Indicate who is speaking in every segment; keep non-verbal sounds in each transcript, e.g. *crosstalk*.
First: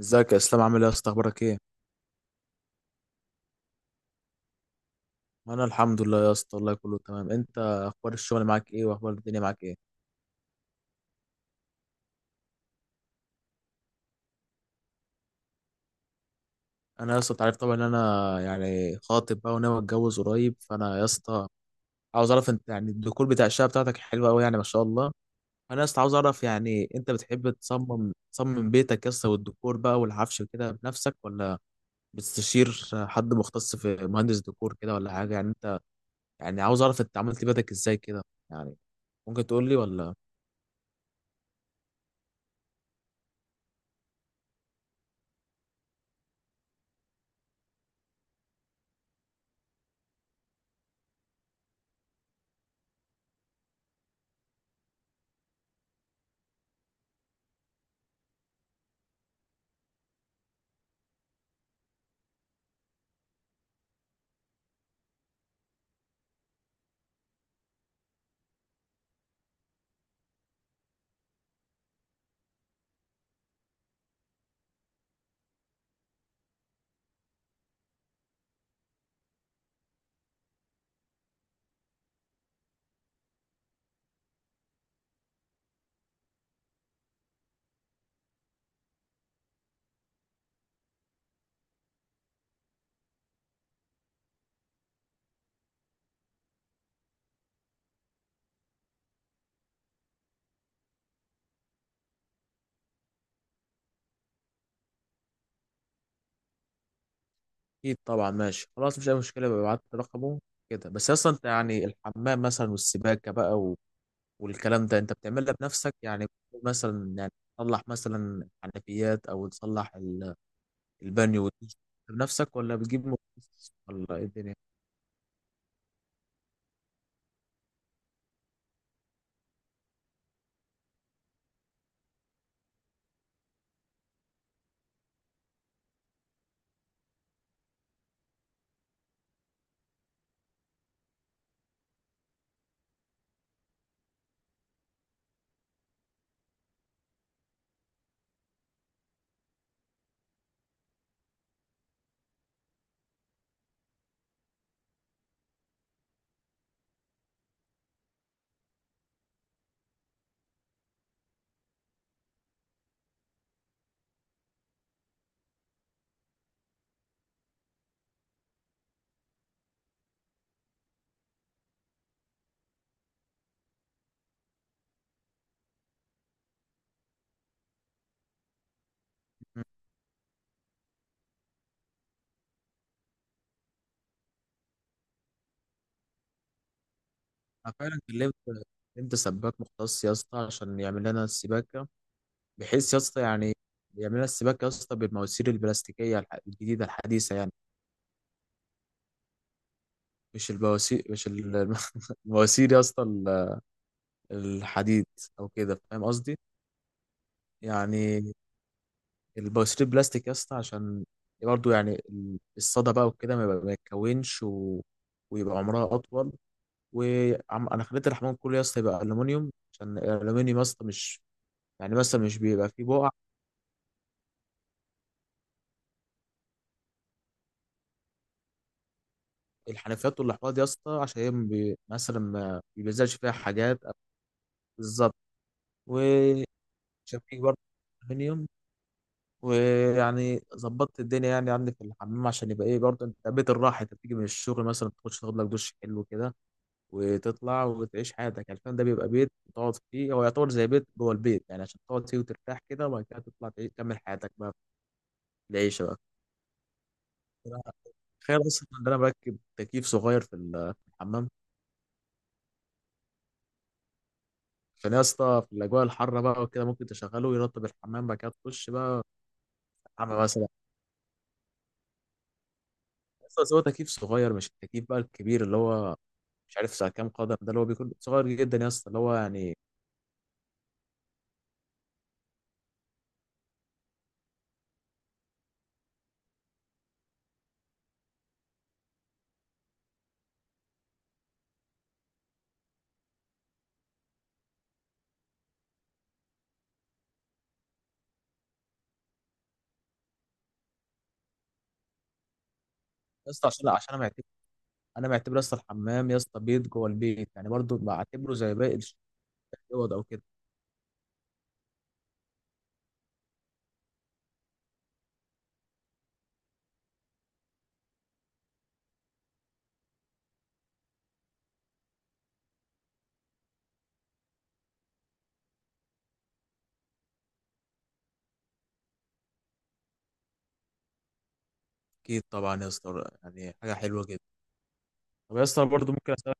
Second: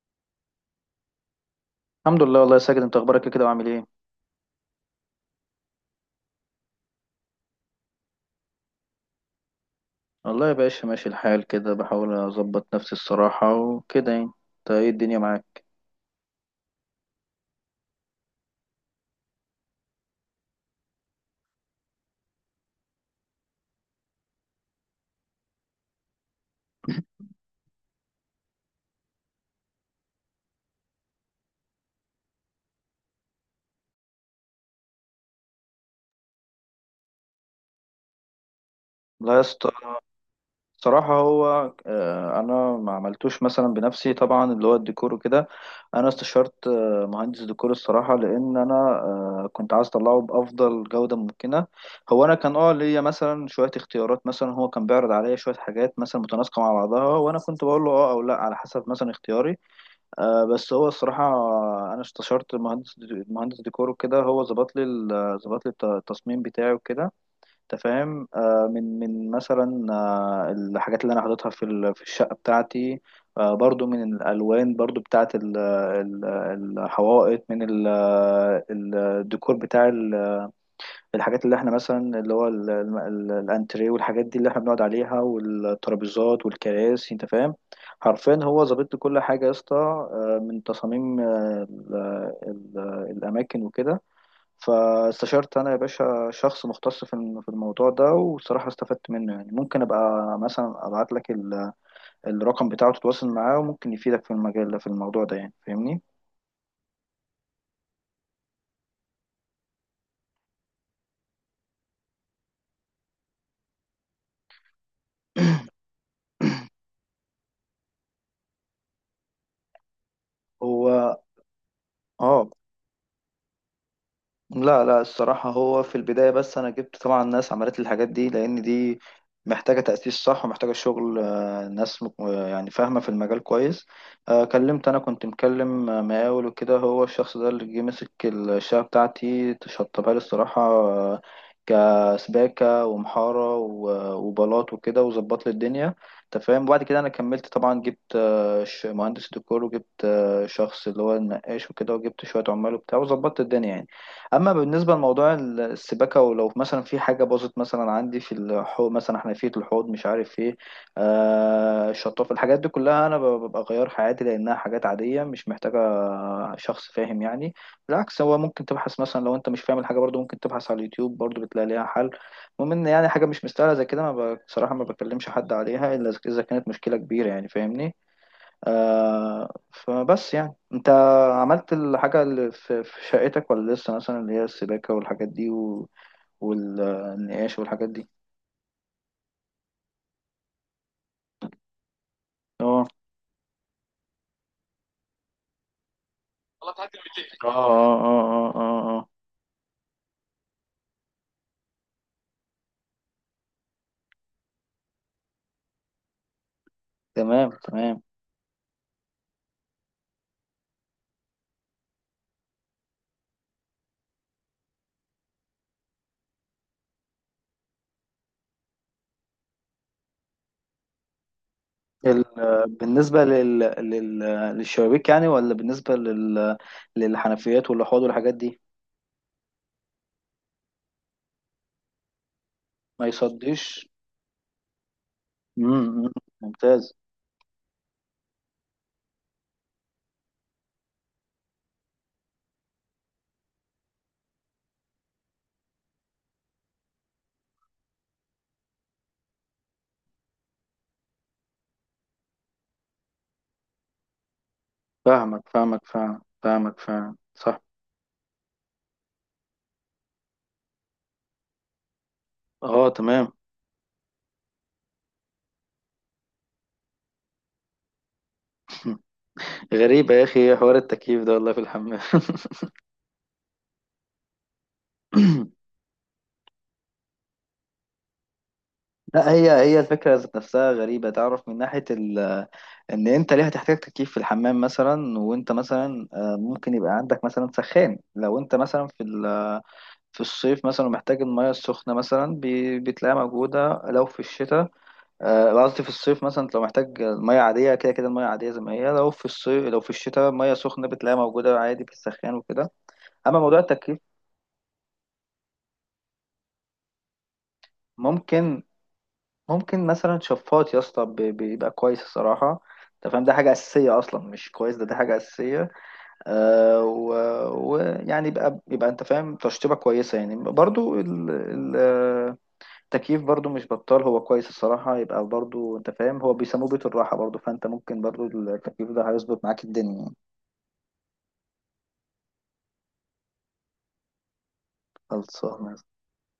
Speaker 1: ازيك يا اسلام؟ عامل ايه يا اسطى؟ اخبارك ايه؟
Speaker 2: الحمد لله والله يا ساجد، انت اخبارك إيه كده وعامل ايه؟
Speaker 1: انا الحمد لله يا اسطى والله كله تمام. انت اخبار الشغل معاك ايه؟ واخبار الدنيا معاك ايه؟
Speaker 2: والله يا باشا ماشي الحال كده، بحاول اظبط نفسي الصراحه وكده يعني. انت ايه الدنيا معاك؟
Speaker 1: انا يا اسطى انت عارف طبعا ان انا يعني خاطب بقى وناوي اتجوز قريب، فانا يا اسطى عاوز اعرف انت يعني الديكور بتاع الشقه بتاعتك حلوه قوي يعني ما شاء الله. انا يا اسطى عاوز اعرف يعني انت بتحب تصمم بيتك يا اسطى والديكور بقى والعفش كده بنفسك، ولا بتستشير حد مختص في مهندس ديكور كده ولا حاجه؟ يعني انت يعني عاوز اعرف انت عملت بيتك ازاي كده؟ يعني
Speaker 2: لا يا
Speaker 1: ممكن تقول
Speaker 2: اسطى،
Speaker 1: لي ولا؟
Speaker 2: الصراحه هو، انا ما عملتوش مثلا بنفسي طبعا اللي هو الديكور وكده. انا استشرت مهندس ديكور الصراحه، لان انا كنت عايز اطلعه بافضل جوده ممكنه. هو انا كان ليا مثلا شويه اختيارات، مثلا هو كان بيعرض عليا شويه حاجات مثلا متناسقه مع بعضها، وانا كنت بقول له اه او لا على حسب مثلا اختياري. بس هو الصراحة، أنا استشرت مهندس ديكور وكده، هو ظبط لي التصميم بتاعي وكده. أنت فاهم، من مثلا الحاجات اللي أنا حاططها في الشقة بتاعتي، برضو من الألوان، برضو بتاعت الحوائط، من ال- آه، الديكور بتاع الحاجات اللي احنا مثلا اللي هو الانتريه والحاجات دي اللي احنا بنقعد عليها والترابيزات والكراسي، انت فاهم. حرفيا هو ظابط لي كل حاجه يا اسطى، من تصاميم، الاماكن وكده. فاستشرت انا يا باشا شخص مختص في الموضوع ده، والصراحه استفدت منه يعني، ممكن ابقى مثلا ابعت لك الرقم بتاعه تتواصل معاه، وممكن يفيدك في المجال ده، في الموضوع ده يعني، فاهمني.
Speaker 1: اكيد طبعا ماشي خلاص، مش اي مشكله، ببعت رقمه كده. بس اصلا انت يعني الحمام مثلا والسباكه بقى و... والكلام ده انت بتعملها بنفسك يعني؟ مثلا يعني تصلح مثلا حنفيات او تصلح
Speaker 2: هو،
Speaker 1: البانيو والدش
Speaker 2: اه
Speaker 1: بنفسك، ولا بتجيب مختص، ولا ايه الدنيا؟
Speaker 2: لا، لا، الصراحة هو في البداية بس أنا جبت طبعا ناس عملت لي الحاجات دي، لأن دي محتاجة تأسيس صح، ومحتاجة شغل، ناس يعني فاهمة في المجال كويس. كلمت، أنا كنت مكلم مقاول وكده، هو الشخص ده اللي جه مسك الشقة بتاعتي شطبها لي الصراحة، كسباكة ومحارة وبلاط وكده، وظبط لي الدنيا، أنت فاهم. وبعد كده أنا كملت طبعا، جبت مهندس ديكور، وجبت شخص اللي هو النقاش وكده، وجبت شوية عمال وبتاع، وظبطت الدنيا يعني. اما بالنسبه لموضوع السباكه، ولو مثلا في حاجه باظت مثلا عندي في الحوض، مثلا حنفيه الحوض مش عارف ايه، الشطافه، الحاجات دي كلها انا ببقى غيرها عادي، لانها حاجات عاديه مش محتاجه شخص فاهم يعني. بالعكس، هو ممكن تبحث مثلا لو انت مش فاهم الحاجه، برضو ممكن تبحث على اليوتيوب، برضو بتلاقي ليها حل. المهم ان يعني حاجه مش مستاهله زي كده، ما بصراحه، ما بكلمش حد عليها الا إذا كانت مشكله كبيره يعني، فاهمني.
Speaker 1: مم.
Speaker 2: فبس يعني انت عملت الحاجة اللي في شقتك ولا لسه، مثلا اللي هي السباكة والحاجات دي والنقاش
Speaker 1: انا
Speaker 2: والحاجات
Speaker 1: فعلا
Speaker 2: دي؟
Speaker 1: كلمت سباك مختص يا اسطى عشان يعمل لنا السباكه،
Speaker 2: اه،
Speaker 1: بحيث يا اسطى يعني يعمل لنا السباكه يا اسطى بالمواسير البلاستيكيه الجديده الحديثه
Speaker 2: اه،
Speaker 1: يعني.
Speaker 2: اه، اه، اه، اه، اه.
Speaker 1: مش البواسير، مش ال- *laughs* المواسير يا اسطى، الحديد او كده، فاهم قصدي؟
Speaker 2: تمام، تمام.
Speaker 1: يعني البواسير بلاستيك يا اسطى، عشان برضه يعني الصدى بقى وكده ما يتكونش، و... ويبقى عمرها اطول. وانا خليت الحمام كله يا اسطى يبقى الومنيوم، عشان الالومنيوم يا اسطى مش يعني مثلا
Speaker 2: ال...
Speaker 1: مش بيبقى فيه بقع.
Speaker 2: بالنسبة للشبابيك يعني، ولا بالنسبة للحنفيات والأحواض والحاجات دي؟
Speaker 1: الحنفيات والاحواض يا اسطى عشان هي ما بي... مثلا ما
Speaker 2: ما
Speaker 1: بيلزقش فيها حاجات.
Speaker 2: يصديش.
Speaker 1: بالظبط.
Speaker 2: مم، مم.
Speaker 1: وشبكيك
Speaker 2: ممتاز.
Speaker 1: برضه الومنيوم. ويعني ظبطت الدنيا يعني عندي في الحمام، عشان يبقى ايه برضه، انت بيت الراحه، انت بتيجي من الشغل مثلا تخش تاخد لك دش حلو كده، وتطلع وتعيش حياتك. يعني الفندق ده بيبقى بيت تقعد فيه، هو يعتبر زي بيت جوه البيت يعني، عشان تقعد فيه وترتاح كده، وبعد كده تطلع تكمل حياتك بقى
Speaker 2: فاهمك،
Speaker 1: في
Speaker 2: فاهمك،
Speaker 1: العيشه بقى.
Speaker 2: فاهم، فاهمك، فاهم، صح.
Speaker 1: تخيل اصلا ان انا بركب تكييف صغير في في الحمام،
Speaker 2: اه، تمام.
Speaker 1: عشان يا اسطى في الاجواء الحاره بقى وكده ممكن تشغله ويرطب الحمام، بعد كده تخش
Speaker 2: *clears throat*
Speaker 1: بقى
Speaker 2: *laughs* غريبة
Speaker 1: حمام
Speaker 2: يا
Speaker 1: مثلا.
Speaker 2: أخي، حوار التكييف ده والله في الحمام.
Speaker 1: بس هو تكييف صغير، مش التكييف بقى الكبير
Speaker 2: *clears throat*
Speaker 1: اللي
Speaker 2: *laughs*
Speaker 1: هو مش عارف ساعة كام قدم ده، اللي هو بيكون صغير جدا يا اسطى اللي هو
Speaker 2: لا، هي
Speaker 1: يعني.
Speaker 2: هي الفكرة ذات نفسها غريبة، تعرف، من ناحية إن أنت ليه هتحتاج تكييف في الحمام مثلا؟ وأنت مثلا ممكن يبقى عندك مثلا سخان، لو أنت مثلا في الصيف مثلا محتاج المياه السخنة، مثلا بتلاقيها موجودة، لو في الشتاء. قصدي في الصيف مثلا لو محتاج مياه عادية كده، كده المياه عادية زي ما هي، لو في الصيف، لو في الشتاء مياه سخنة بتلاقيها موجودة عادي في السخان وكده.
Speaker 1: يا
Speaker 2: أما
Speaker 1: اسطى
Speaker 2: موضوع
Speaker 1: عشان
Speaker 2: التكييف،
Speaker 1: انا معتبر يا اسطى الحمام يا اسطى بيت جوه البيت يعني، برضو بعتبره زي
Speaker 2: ممكن
Speaker 1: باقي
Speaker 2: ممكن
Speaker 1: الاوض او
Speaker 2: مثلا
Speaker 1: كده.
Speaker 2: شفاط يا اسطى بيبقى كويس الصراحة، انت فاهم، ده حاجة أساسية أصلا، مش كويس، ده حاجة أساسية. آه ويعني يبقى انت فاهم تشطيبة كويسة يعني، برضو التكييف برضو مش بطال، هو كويس الصراحة، يبقى برضو انت فاهم، هو بيسموه بيت الراحة، برضو فانت ممكن، برضو التكييف ده هيظبط معاك الدنيا يعني.
Speaker 1: اكيد طبعا يا اسطى يعني حاجه حلوه جدا. طب يا اسطى
Speaker 2: خلصانة.
Speaker 1: برضو ممكن اسالك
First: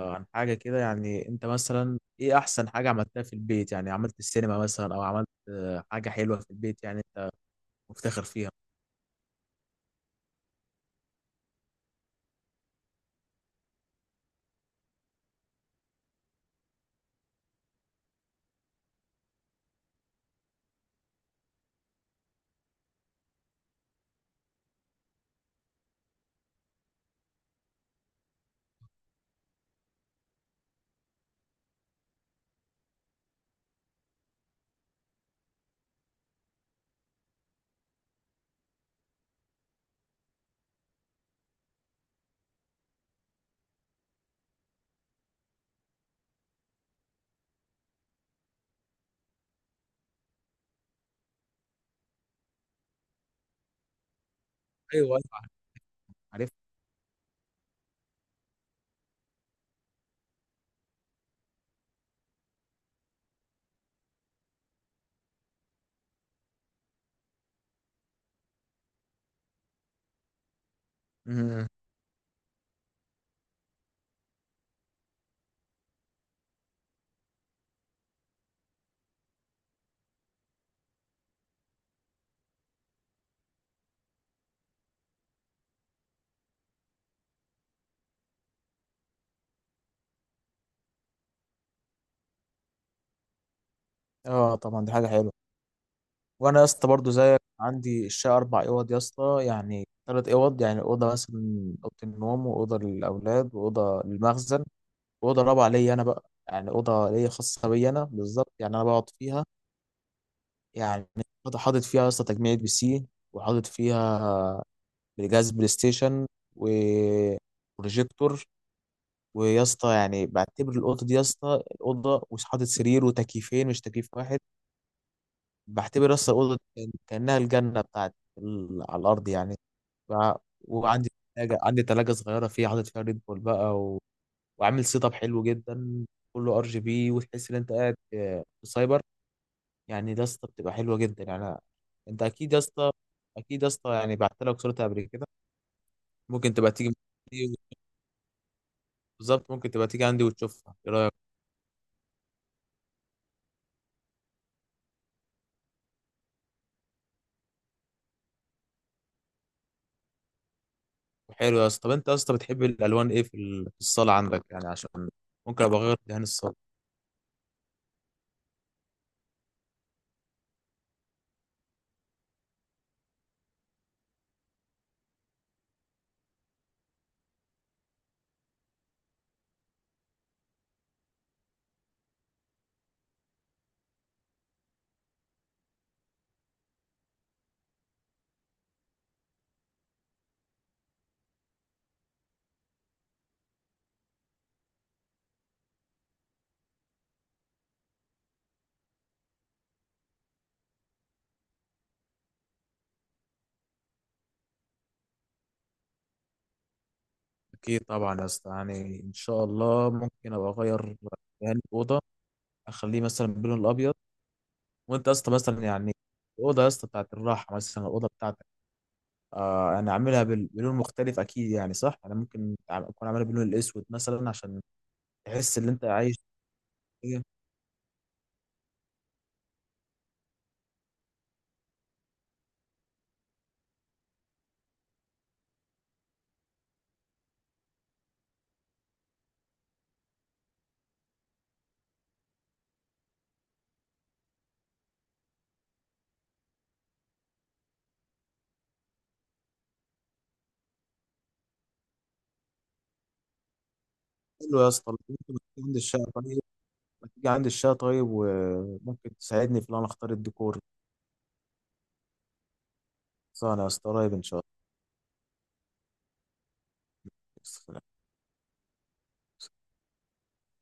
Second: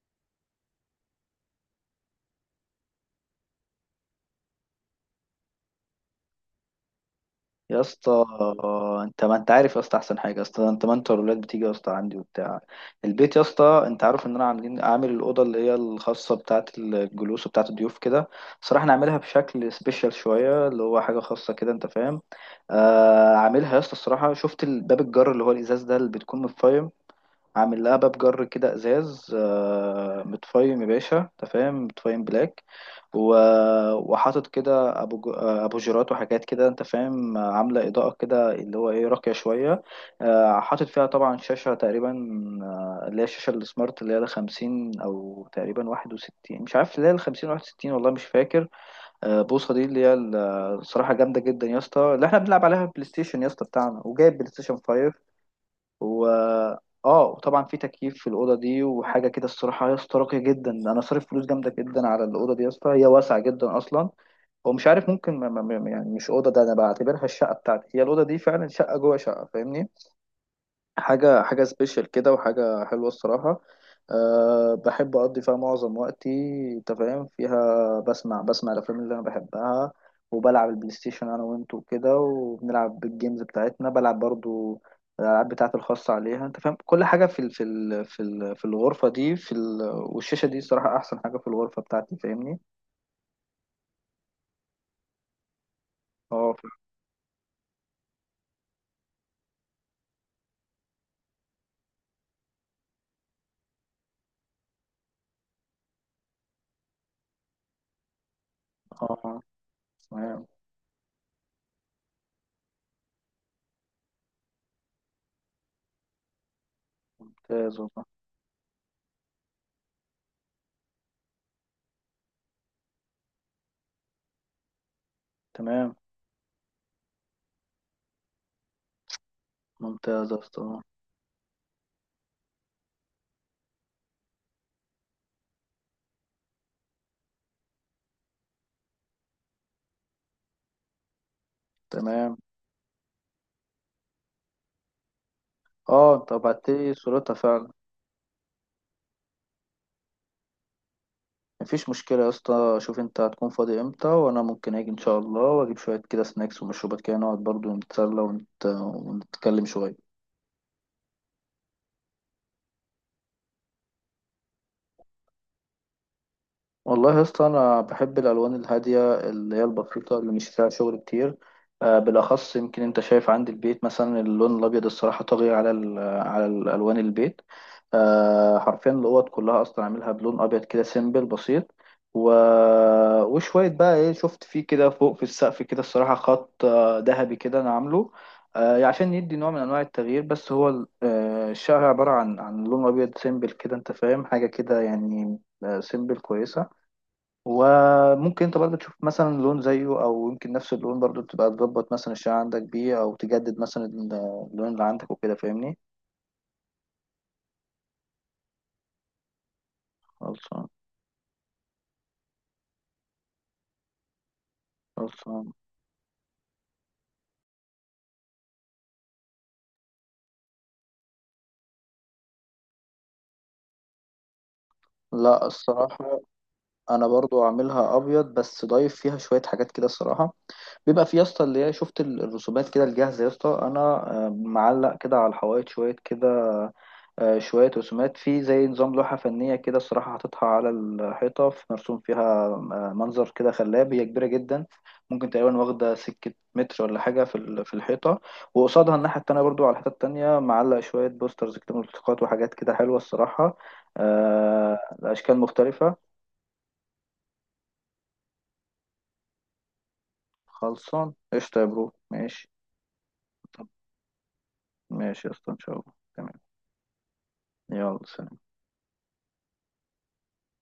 Speaker 1: عن حاجه كده؟ يعني انت مثلا ايه احسن حاجه عملتها في البيت؟ يعني عملت السينما مثلا، او عملت حاجه حلوه في البيت يعني انت
Speaker 2: يا
Speaker 1: مفتخر
Speaker 2: اسطى
Speaker 1: فيها؟
Speaker 2: انت ما انت عارف يا اسطى احسن حاجه، يا اسطى انت ما انت والولاد بتيجي يا اسطى عندي وبتاع البيت، يا اسطى انت عارف ان انا عامل الاوضه اللي هي الخاصه بتاعه الجلوس وبتاعه الضيوف كده. صراحه انا عاملها بشكل سبيشال شويه، اللي هو حاجه خاصه كده، انت فاهم. عاملها يا اسطى الصراحه، شفت الباب الجر اللي هو الازاز ده اللي بتكون متفايم، عامل لها باب جر كده ازاز، متفايم يا باشا، انت فاهم، متفايم بلاك، وحاطط كده، ابوجرات وحاجات كده، انت فاهم. عامله اضاءه كده اللي هو ايه راقيه شويه، حاطط فيها طبعا شاشه تقريبا، اللي هي الشاشه السمارت اللي هي 50 او تقريبا 61، مش عارف، اللي هي 50 61، والله مش فاكر، بوصه، دي اللي هي الصراحه جامده جدا يا اسطى، اللي احنا بنلعب عليها بلاي ستيشن يا اسطى بتاعنا، وجايب بلاي ستيشن
Speaker 1: ايوه،
Speaker 2: 5.
Speaker 1: أيوة،
Speaker 2: و
Speaker 1: عارف.
Speaker 2: اه وطبعا في تكييف في الاوضه دي وحاجه كده، الصراحه يا اسطى راقيه جدا. انا صارف فلوس جامده جدا على الاوضه دي يا اسطى، هي واسعه جدا اصلا، هو مش عارف، ممكن يعني مش اوضه ده، انا بعتبرها الشقه بتاعتي هي الاوضه دي، فعلا شقه جوه شقه، فاهمني. حاجة
Speaker 1: مم.
Speaker 2: سبيشال كده، وحاجة حلوة الصراحة. أه، بحب أقضي فيها معظم وقتي، أنت فاهم، فيها بسمع الأفلام اللي أنا بحبها، وبلعب البلاي ستيشن أنا وأنت وكده، وبنلعب الجيمز بتاعتنا، بلعب برضو الألعاب بتاعتي الخاصة عليها، أنت فاهم، كل حاجة في الغرفة دي، في ال والشاشة دي الصراحة أحسن حاجة في الغرفة بتاعتي، فاهمني؟
Speaker 1: اه، طبعا دي حاجه حلوه.
Speaker 2: أه
Speaker 1: وانا يا
Speaker 2: ف-
Speaker 1: اسطى برضه زيك عندي الشقه اربع اوض يا اسطى، يعني ثلاث اوض، يعني اوضه مثلا اوضه النوم، واوضه للاولاد، واوضه للمخزن، واوضه رابعه ليا انا بقى، يعني اوضه ليا خاصه بيا انا بالظبط، يعني انا بقعد
Speaker 2: أه،
Speaker 1: فيها
Speaker 2: تمام،
Speaker 1: يعني. حاطط فيها يا اسطى تجميع PC، وحاطط فيها جهاز بلاي ستيشن
Speaker 2: ممتاز والله،
Speaker 1: وبروجيكتور. ويا اسطى يعني بعتبر الاوضه دي يا اسطى، الاوضه مش حاطط سرير وتكييفين، مش تكييف واحد.
Speaker 2: تمام،
Speaker 1: بعتبر يا اسطى الاوضه كانها الجنه بتاعتي على الارض يعني.
Speaker 2: ممتاز يا أسطى.
Speaker 1: وعندي عندي تلاجة صغيرة فيها، حاطط فيها ريد بول بقى، و... وعامل سيت اب حلو جدا، كله RGB، وتحس ان انت قاعد في سايبر يعني. ده يا اسطى بتبقى حلوة جدا يعني انت
Speaker 2: تمام،
Speaker 1: اكيد يا اسطى، اكيد يا اسطى، يعني بعت لك صورتها قبل كده،
Speaker 2: أه، أنت
Speaker 1: ممكن تبقى
Speaker 2: بعتلي
Speaker 1: تيجي
Speaker 2: صورتها
Speaker 1: عندي،
Speaker 2: فعلا.
Speaker 1: بالظبط ممكن تبقى تيجي عندي وتشوفها، ايه رايك؟
Speaker 2: مفيش مشكلة يا اسطى، شوف انت هتكون فاضي امتى، وانا ممكن اجي ان شاء الله، واجيب شوية كده سناكس ومشروبات كده، نقعد برضو نتسلى ونتكلم شوية.
Speaker 1: حلو يا اسطى. طب انت يا اسطى بتحب الالوان ايه في في الصالة عندك يعني؟ عشان ممكن ابقى اغير دهان الصالة.
Speaker 2: والله يا اسطى انا بحب الالوان الهاديه اللي هي البسيطه اللي مش فيها شغل كتير، بالاخص يمكن انت شايف عندي البيت مثلا اللون الابيض الصراحه طاغي على الالوان البيت. حرفيا الاوض كلها اصلا عاملها بلون ابيض كده سيمبل بسيط، و... وشويه بقى ايه، شفت فيه كده فوق في السقف كده الصراحه خط ذهبي كده انا عامله، يعني عشان يدي نوع من انواع التغيير. بس هو الشقه عباره عن لون ابيض سيمبل كده، انت فاهم حاجه كده يعني، سيمبل كويسه. وممكن انت برضه تشوف مثلا لون زيه، او يمكن نفس اللون برضه تبقى تظبط مثلا الشعر عندك بيه، او تجدد مثلا اللون اللي عندك وكده، فاهمني.
Speaker 1: اكيد طبعا يا اسطى يعني ان شاء الله ممكن ابقى
Speaker 2: خلصان،
Speaker 1: اغير دهان الاوضة، اخليه مثلا باللون الابيض. وانت يا اسطى
Speaker 2: خلصان.
Speaker 1: مثلا يعني الاوضه يا اسطى بتاعت الراحه، مثلا الاوضه بتاعتك آه، انا عاملها بلون مختلف، اكيد يعني، صح؟ انا ممكن اكون عاملها باللون الاسود مثلا عشان
Speaker 2: لا،
Speaker 1: تحس ان انت عايش.
Speaker 2: الصراحة انا
Speaker 1: إيه.
Speaker 2: برضو عاملها ابيض، بس ضايف فيها شوية حاجات كده الصراحة. بيبقى في يا اسطى اللي هي، شفت الرسومات كده الجاهزه يا اسطى، انا معلق كده على الحوائط شويه كده، شويه رسومات في زي نظام لوحه فنيه كده، الصراحه حاططها على الحيطه، في مرسوم فيها منظر كده خلاب، هي كبيره جدا، ممكن تقريبا واخده سكه متر ولا حاجه في الحيطه. وقصادها الناحيه التانيه برضو، على الحيطه التانيه معلق شويه بوسترز كده، ملصقات وحاجات كده حلوه الصراحه،
Speaker 1: حلو يا اسطى، لو انت
Speaker 2: اشكال
Speaker 1: ما تيجي عند
Speaker 2: مختلفه.
Speaker 1: الشقه طيب، ما تيجي عند الشقه طيب وممكن تساعدني في ان انا اختار الديكور.
Speaker 2: خلصان، قشطه يا برو، ماشي،
Speaker 1: صح يا اسطى، قريب ان شاء
Speaker 2: ماشي يا اسطى، ان شاء الله، تمام.
Speaker 1: الله
Speaker 2: يلا، سلام.